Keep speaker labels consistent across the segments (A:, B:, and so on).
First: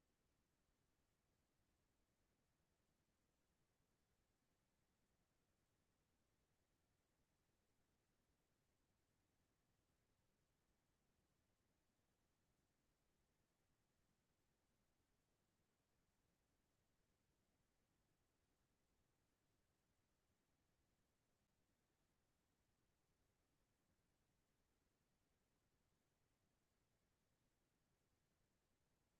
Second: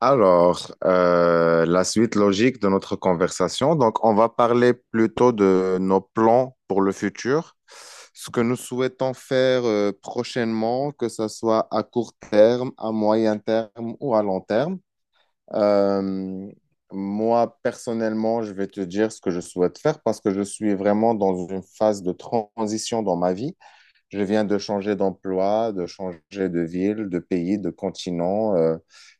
A: Alors, la suite logique de notre conversation. Donc, on va parler plutôt de nos plans pour le futur, ce que nous souhaitons faire prochainement, que ce soit à court terme, à moyen terme ou à long terme. Euh, moi, personnellement, je vais te dire ce que je souhaite faire parce que je suis vraiment dans une phase de transition dans ma vie. Je viens de changer d'emploi, de changer de ville, de pays, de continent.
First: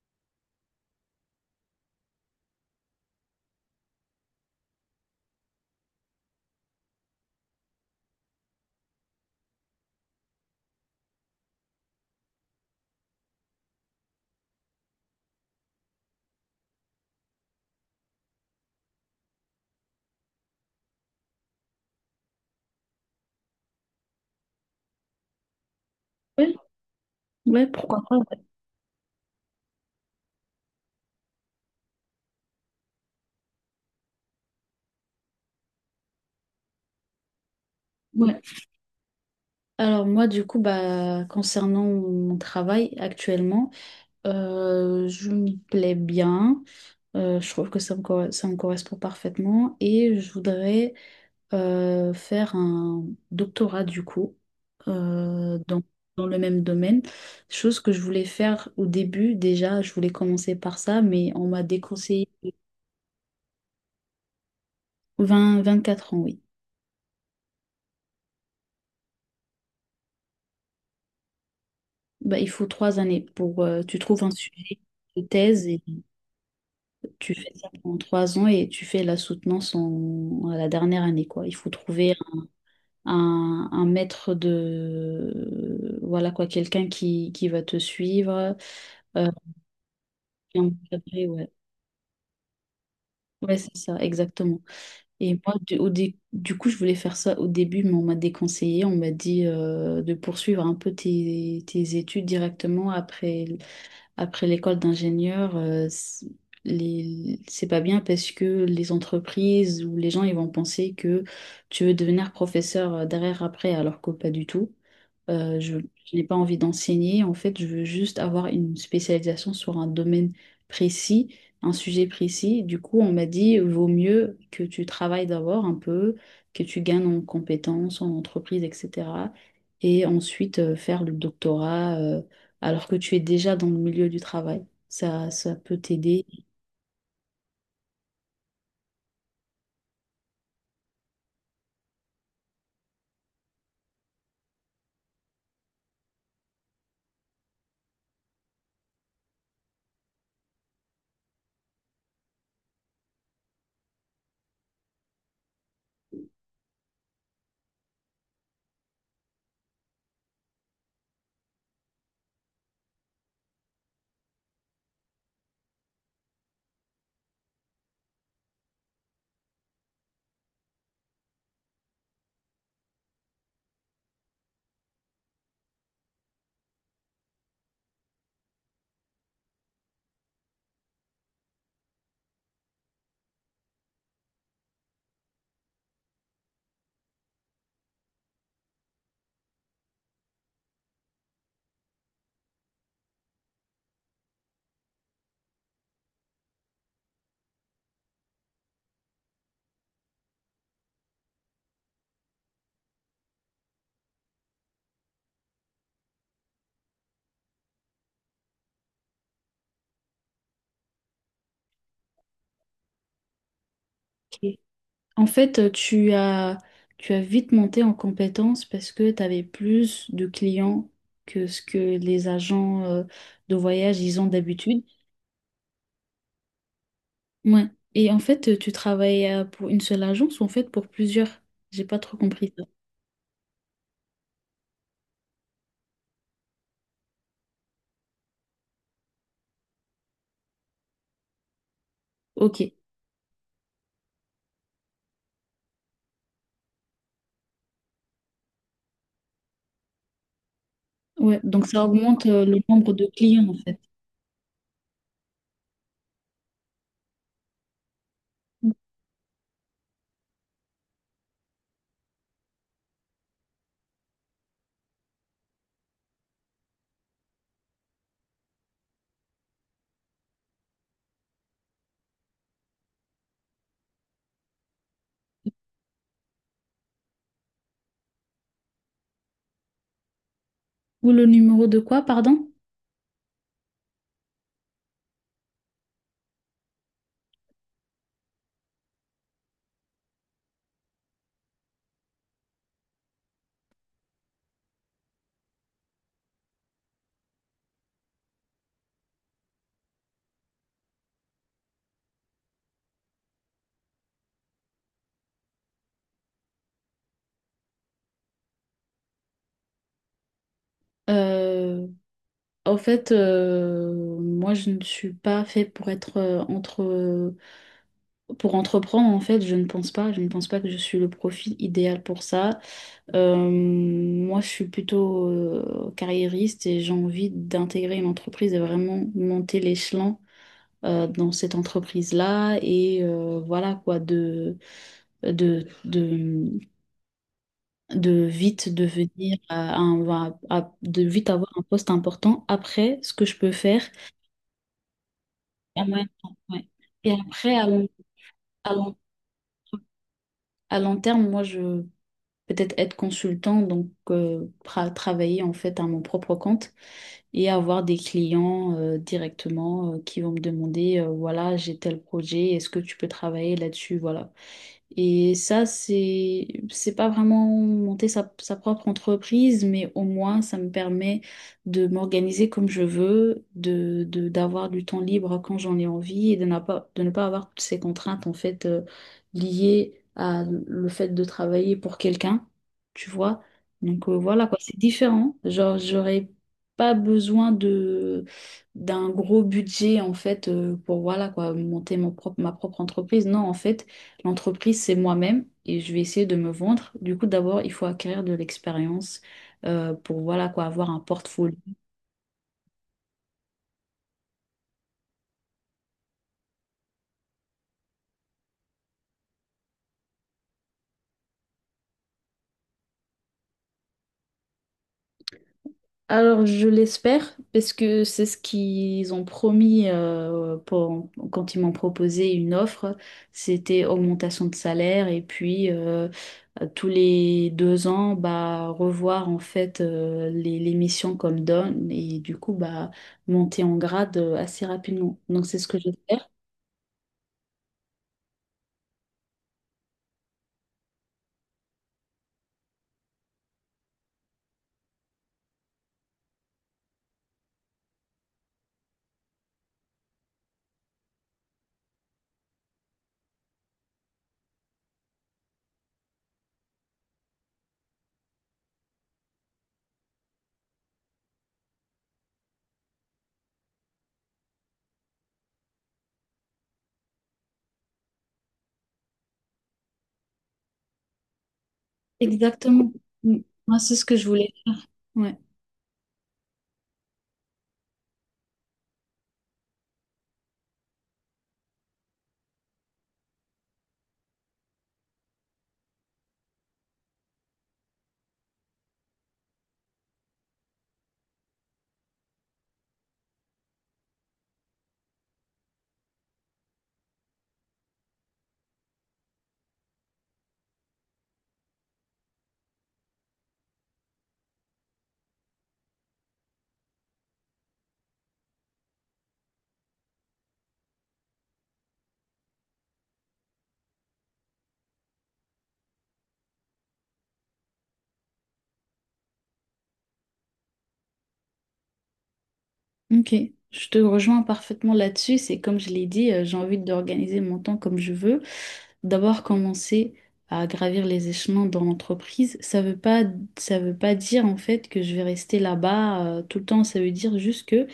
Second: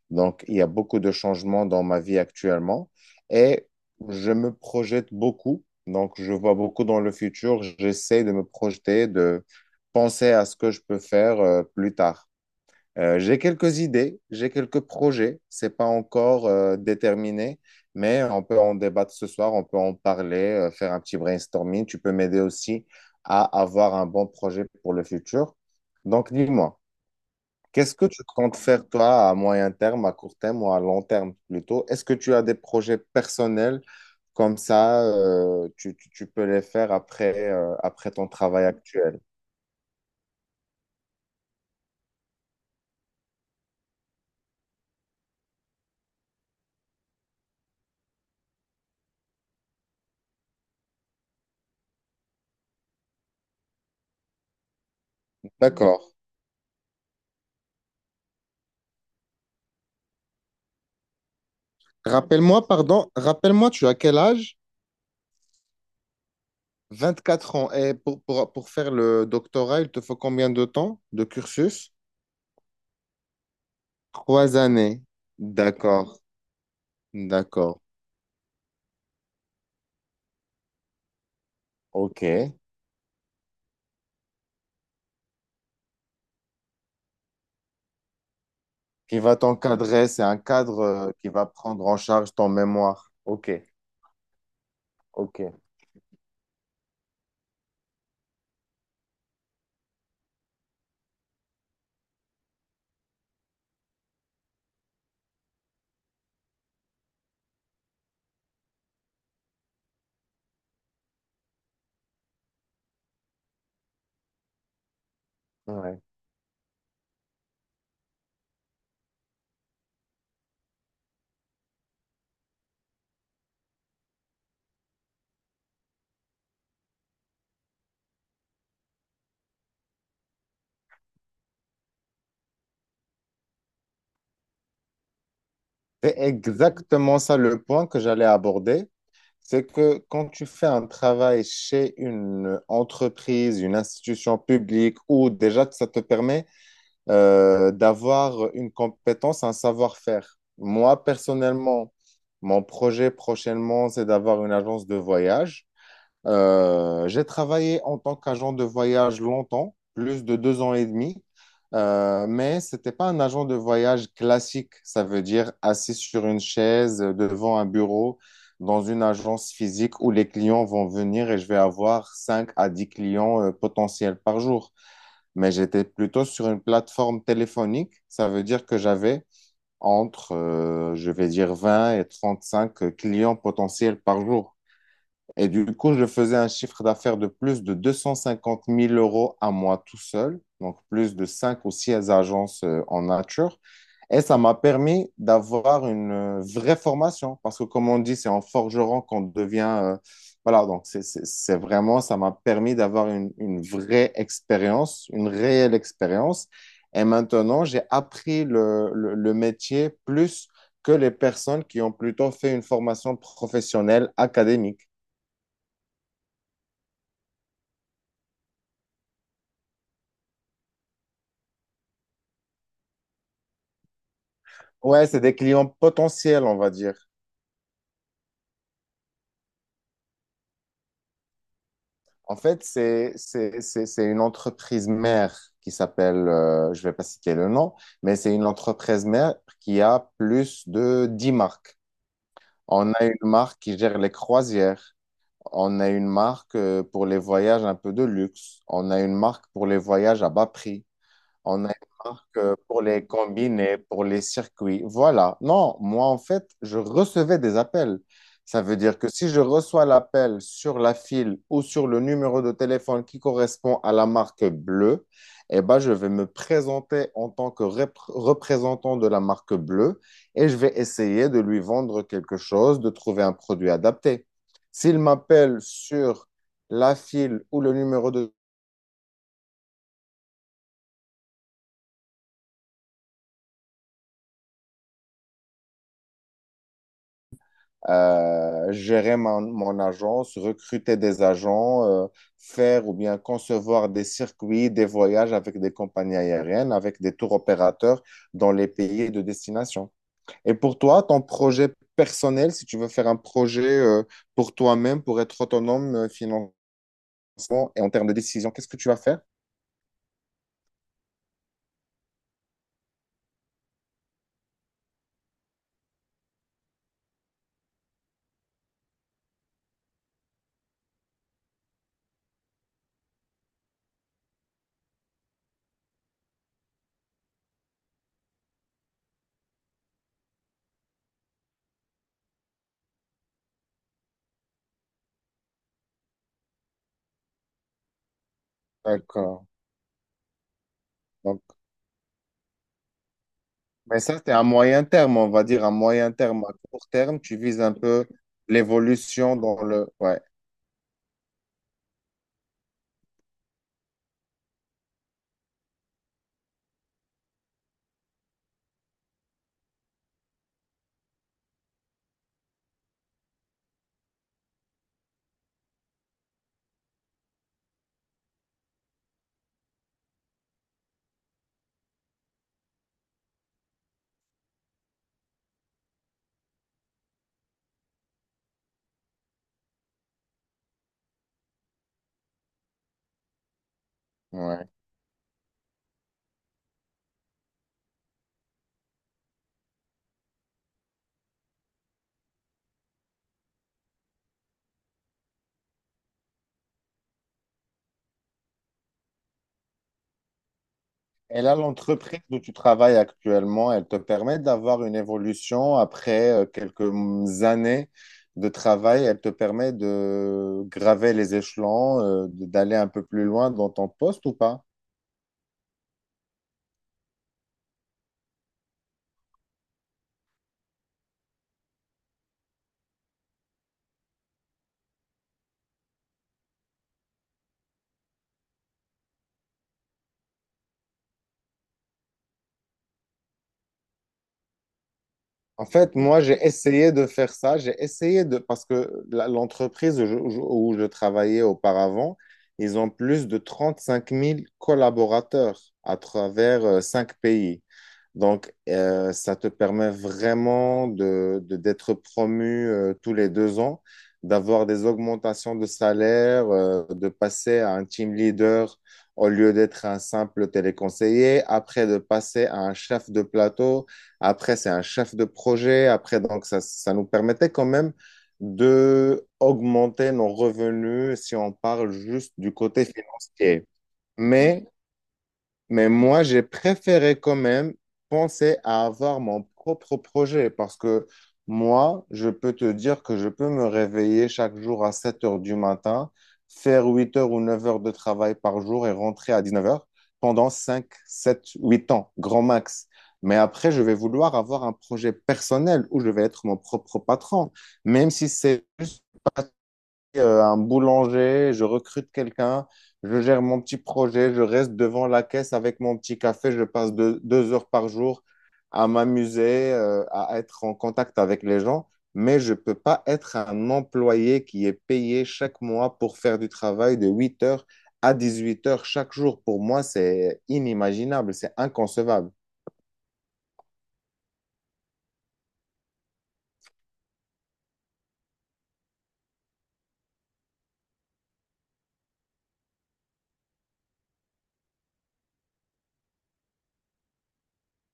A: Donc, il y a beaucoup de changements dans ma vie actuellement, et je me projette beaucoup. Donc, je vois beaucoup dans le futur. J'essaie de me projeter, de penser à ce que je peux faire plus tard. J'ai quelques idées, j'ai quelques projets. C'est pas encore déterminé, mais on peut en débattre ce soir, on peut en parler, faire un petit brainstorming. Tu peux m'aider aussi à avoir un bon projet pour le futur. Donc,
B: Ouais,
A: dis-moi,
B: ouais,
A: qu'est-ce
B: pourquoi?
A: que tu comptes faire toi à moyen terme, à court terme ou à long terme plutôt? Est-ce que tu as des projets personnels comme ça, tu peux les faire après, après ton
B: Ouais.
A: travail actuel?
B: Alors moi, du coup, bah, concernant mon travail actuellement, je me plais bien. Je trouve que ça me correspond parfaitement et je voudrais faire un doctorat du coup euh, dans,
A: D'accord.
B: dans le même domaine. Chose que je voulais faire au début déjà, je voulais commencer par ça, mais on m'a déconseillé.
A: Rappelle-moi, pardon, rappelle-moi, tu as quel âge?
B: Vingt vingt-quatre ans, oui.
A: 24 ans. Et pour faire le doctorat, il te faut combien de temps de cursus?
B: Bah, il faut trois années pour tu trouves un
A: Trois
B: sujet
A: années.
B: de thèse. Et
A: D'accord,
B: tu fais ça
A: d'accord.
B: pendant trois ans et tu fais la soutenance en, à la dernière année, quoi. Il faut trouver
A: OK.
B: un maître de... Voilà, quoi, quelqu'un qui va te suivre,
A: Qui
B: euh,
A: va t'encadrer, c'est un
B: qui est
A: cadre
B: encadré,
A: qui va
B: ouais.
A: prendre en charge ton mémoire. OK,
B: Ouais, c'est ça, exactement. Et
A: OK.
B: moi, du, au dé- Du coup, je voulais faire ça au début, mais on m'a déconseillé. On m'a dit de poursuivre un peu tes études directement après. Après l'école d'ingénieur, c'est pas bien parce que les entreprises ou les gens, ils vont penser que tu veux devenir professeur derrière après, alors que pas du tout. Euh, je,
A: Ouais.
B: je n'ai pas envie d'enseigner. En fait, je veux juste avoir une spécialisation sur un domaine précis, un sujet précis. Du coup, on m'a dit, vaut mieux que tu travailles d'abord un peu, que tu gagnes en compétences, en entreprise, etc. Et ensuite, faire le doctorat, alors que tu es déjà dans le milieu du travail. Ça peut
A: C'est
B: t'aider.
A: exactement ça le point que j'allais aborder. C'est que quand tu fais un travail chez une entreprise, une institution publique, ou déjà que ça te permet d'avoir une compétence, un savoir-faire. Moi, personnellement, mon projet prochainement, c'est d'avoir une agence de voyage. J'ai travaillé en tant qu'agent de voyage longtemps, plus de 2 ans et demi, mais ce n'était pas un agent de voyage classique. Ça veut dire assis sur une chaise devant un bureau dans une agence physique où les clients vont venir et je vais avoir 5 à 10 clients potentiels par jour, mais j'étais plutôt sur une plateforme téléphonique. Ça veut dire que j'avais entre, je vais dire, 20 et 35 clients potentiels par jour. Et du coup, je faisais un chiffre d'affaires de plus de 250 000 € à moi tout seul, donc plus de 5 ou 6 agences en nature. Et ça m'a permis d'avoir une vraie formation, parce que comme on dit, c'est en forgeron qu'on devient... voilà, donc c'est vraiment, ça m'a permis d'avoir une vraie expérience, une réelle expérience. Et maintenant, j'ai appris le métier plus que les personnes qui ont plutôt fait une formation professionnelle
B: Ok.
A: académique.
B: En fait, tu as, Tu as vite monté en compétence parce que tu avais plus de clients que ce que les agents de voyage ils ont d'habitude.
A: Ouais, c'est des clients potentiels, on va dire.
B: Ouais. Et en fait, tu travailles pour une seule agence ou en fait pour plusieurs? J'ai pas trop
A: En
B: compris
A: fait,
B: ça.
A: c'est une entreprise mère qui s'appelle, je vais pas citer le nom, mais c'est une entreprise mère qui a plus de 10 marques.
B: Ok.
A: On a une marque qui gère les croisières. On a une marque pour les voyages un peu de luxe. On a une marque pour les voyages à bas prix.
B: Ouais.
A: On
B: Donc
A: a une
B: ça augmente
A: marque
B: le
A: pour
B: nombre de
A: les
B: clients en fait.
A: combinés, pour les circuits. Voilà. Non, moi, en fait, je recevais des appels. Ça veut dire que si je reçois l'appel sur la file ou sur le numéro de téléphone qui correspond à la marque bleue, eh ben, je vais me présenter en tant que représentant de la marque bleue et je vais essayer de lui vendre quelque chose, de trouver un produit adapté. S'il m'appelle sur la file ou le numéro de
B: Ou le numéro de quoi, pardon?
A: gérer mon agence, recruter des agents, faire ou bien concevoir des circuits, des voyages avec des compagnies aériennes, avec des tours opérateurs dans les pays de destination. Et pour toi, ton projet personnel, si tu veux faire un projet pour toi-même, pour être autonome enfant et en termes de décision, qu'est-ce que tu vas faire?
B: Euh, en fait, moi je ne suis pas fait pour être entre Pour entreprendre, en fait, je ne pense pas. Je ne pense pas que je suis le profil idéal pour ça. Moi, je suis plutôt carriériste et j'ai envie d'intégrer une entreprise et vraiment monter l'échelon dans cette entreprise-là. Et voilà quoi, de, de, de vite devenir
A: D'accord.
B: à un- à- de vite
A: Donc,
B: avoir un poste important. Après, ce que je peux faire
A: mais ça, c'est à moyen terme, on va dire, à
B: à moyen
A: moyen
B: terme,
A: terme. À
B: ouais.
A: court
B: Et
A: terme, tu
B: après,
A: vises un peu
B: à long,
A: l'évolution dans le... Ouais,
B: à long terme, moi, je peut-être être consultant, donc travailler en fait à mon propre compte et avoir des clients directement qui vont me demander, voilà, j'ai tel projet, est-ce que tu peux travailler là-dessus? Voilà. Et ça, c'est pas vraiment monter sa propre entreprise, mais au moins, ça me permet de m'organiser comme je veux, d'avoir du temps libre quand j'en ai envie et de ne pas avoir toutes ces contraintes, en fait, liées à le fait de travailler pour quelqu'un, tu vois. Donc, voilà, quoi,
A: ouais.
B: c'est différent. Genre, j'aurais pas besoin de, d'un gros budget, en fait, pour, voilà, quoi, monter ma propre entreprise. Non, en fait. L'entreprise, c'est moi-même et je vais essayer de me vendre. Du coup, d'abord, il faut acquérir de l'expérience pour voilà quoi, avoir un
A: Et
B: portfolio.
A: là, l'entreprise où tu travailles actuellement, elle te permet d'avoir une évolution après quelques années de travail. Elle te permet de graver les échelons, d'aller un peu plus loin dans ton poste ou pas?
B: Alors, je l'espère parce que c'est ce qu'ils ont promis quand ils m'ont proposé une offre. C'était augmentation de salaire et puis tous les deux ans, bah, revoir en fait les missions comme donne et du coup, bah, monter en grade assez rapidement. Donc, c'est
A: En
B: ce que
A: fait, moi,
B: j'espère.
A: j'ai essayé de faire ça. J'ai essayé de... Parce que l'entreprise où je travaillais auparavant, ils ont plus de 35 000 collaborateurs à travers cinq pays. Donc, ça te permet vraiment d'être promu tous les 2 ans, d'avoir des augmentations de salaire, de passer à un team leader au lieu d'être un simple téléconseiller, après de passer à un chef de plateau, après, c'est un chef de projet. Après, donc, ça nous permettait quand même de augmenter nos revenus si on parle juste du côté
B: Exactement. Mm.
A: financier.
B: Moi, c'est ce que je voulais
A: Mais
B: faire. Ouais.
A: mais moi, j'ai préféré quand même penser à avoir mon propre projet parce que moi, je peux te dire que je peux me réveiller chaque jour à 7 heures du matin, faire 8 heures ou 9 heures de travail par jour et rentrer à 19 heures pendant 5, 7, 8 ans, grand max. Mais après, je vais vouloir avoir un projet personnel où je vais être mon propre patron, même si c'est juste un boulanger, je recrute quelqu'un, je gère mon petit projet, je reste devant la caisse avec mon petit café, je passe deux heures par jour à m'amuser, à être en contact avec les gens, mais je ne peux pas être un employé qui est payé chaque mois pour faire du travail de 8 heures à 18 heures chaque jour. Pour moi, c'est inimaginable, c'est inconcevable.
B: Ok. Je te rejoins parfaitement là-dessus. C'est comme je l'ai dit, j'ai envie d'organiser mon temps comme je veux. D'abord, commencer à gravir les échelons dans l'entreprise. Ça veut pas dire en fait que je vais rester là-bas tout le temps. Ça veut dire juste que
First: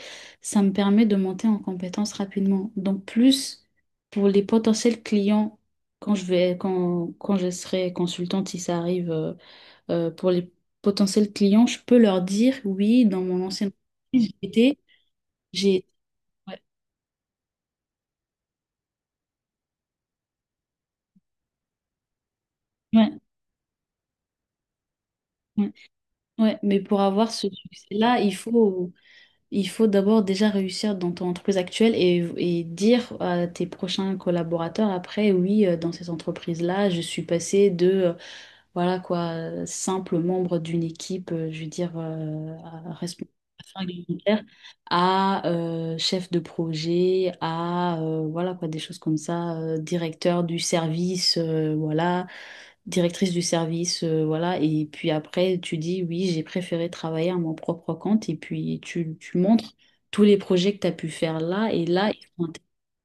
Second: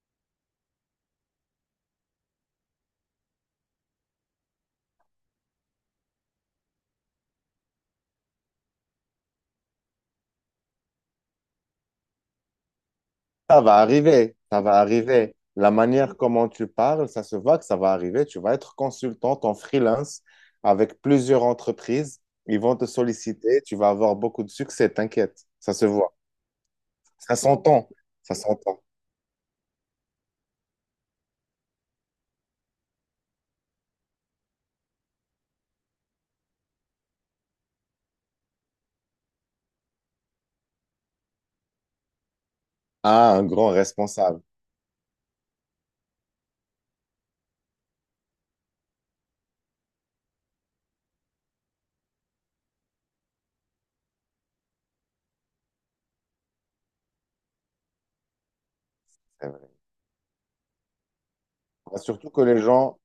B: ça me permet de monter en compétences rapidement. Donc, plus pour les potentiels clients quand quand je serai consultante, si ça arrive. Pour les potentiels clients, je peux leur dire, oui, dans mon
A: Ça
B: ancienne
A: va
B: entreprise,
A: arriver, ça va arriver. La
B: j'ai...
A: manière comment
B: Ouais,
A: tu parles, ça se voit que ça va arriver. Tu vas être consultante en freelance avec plusieurs entreprises. Ils vont te
B: ouais,
A: solliciter. Tu vas avoir beaucoup de succès, t'inquiète.
B: ouais,
A: Ça se voit.
B: ouais. Mais pour avoir
A: Ça
B: ce
A: s'entend.
B: succès-là,
A: Ça s'entend.
B: il faut d'abord déjà réussir dans ton entreprise actuelle et dire à tes prochains collaborateurs après, oui, dans cette entreprise-là, je suis passée de voilà quoi, simple membre d'une équipe, je veux dire, responsable
A: Ah, un grand
B: affaires alimentaires,
A: responsable.
B: à chef de projet, à voilà quoi, des choses comme ça, directeur du service, voilà, directrice du service, voilà, et puis après tu dis oui, j'ai préféré travailler à mon propre compte, et puis tu montres tous les projets que tu as pu faire là, et
A: Bah,
B: là, ils
A: surtout que
B: sont
A: les
B: intér-
A: gens,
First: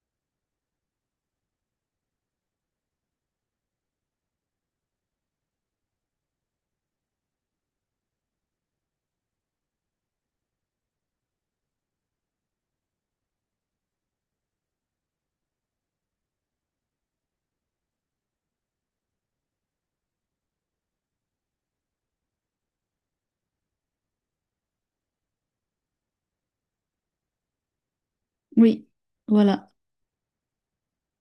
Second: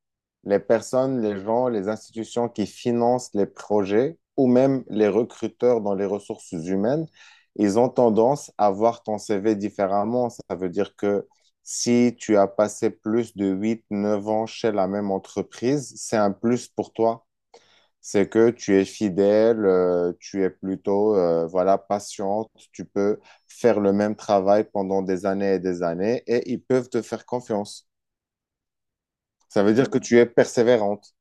A: les personnes, les gens, les institutions qui financent les projets ou même les recruteurs dans les ressources humaines, ils ont tendance à voir ton CV différemment. Ça veut dire que si tu as passé plus de 8, 9 ans chez la même entreprise, c'est un plus pour toi. C'est que tu es fidèle, tu es plutôt voilà, patiente, tu peux faire le même travail pendant des années et ils peuvent te faire confiance.
B: oui,
A: Ça
B: voilà.
A: veut dire que tu es persévérante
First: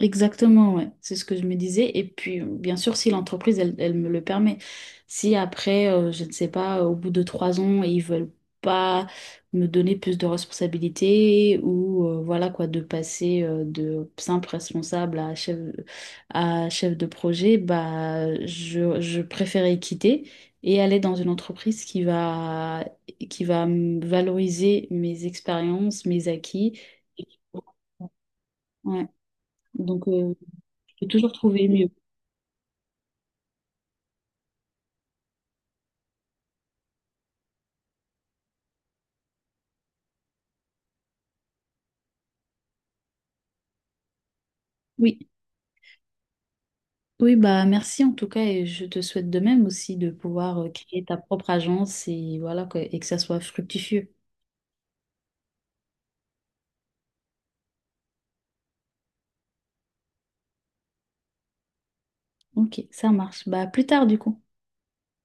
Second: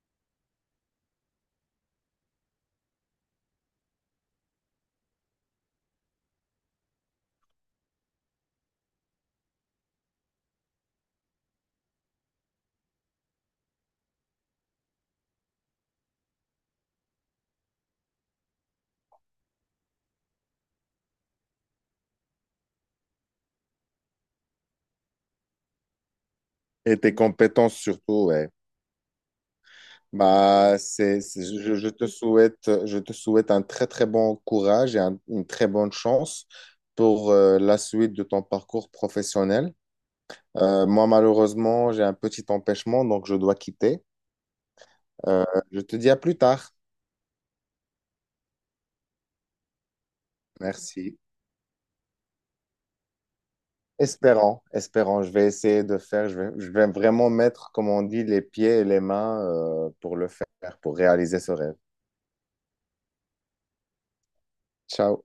B: Exactement, ouais. C'est ce que je me disais. Et puis, bien sûr, si l'entreprise, elle, elle me le permet. Si après, je ne sais pas, au bout de trois ans, ils veulent pas me donner plus de responsabilités ou voilà quoi, de passer de simple responsable à chef de projet, bah, je préférais quitter et aller dans une entreprise qui va me valoriser mes expériences, mes acquis.
A: et tes
B: Et qui-
A: compétences surtout, ouais.
B: Ouais. Donc,
A: Bah,
B: j'ai toujours trouvé
A: je, je
B: mieux.
A: te souhaite, je te souhaite un très très bon courage et une très bonne chance pour la suite de ton parcours professionnel. Moi, malheureusement, j'ai un petit empêchement, donc je dois quitter.
B: Oui,
A: Euh, je te dis à plus tard.
B: oui, bah merci en tout cas et je te souhaite de même aussi de pouvoir créer ta
A: Merci.
B: propre agence et voilà que, et que ça soit fructifieux.
A: Espérant, je vais essayer de faire, je vais vraiment mettre, comme on dit, les pieds et les mains pour le faire, pour réaliser ce rêve.
B: Ok, ça marche. Bah à plus tard du coup.
A: Ciao.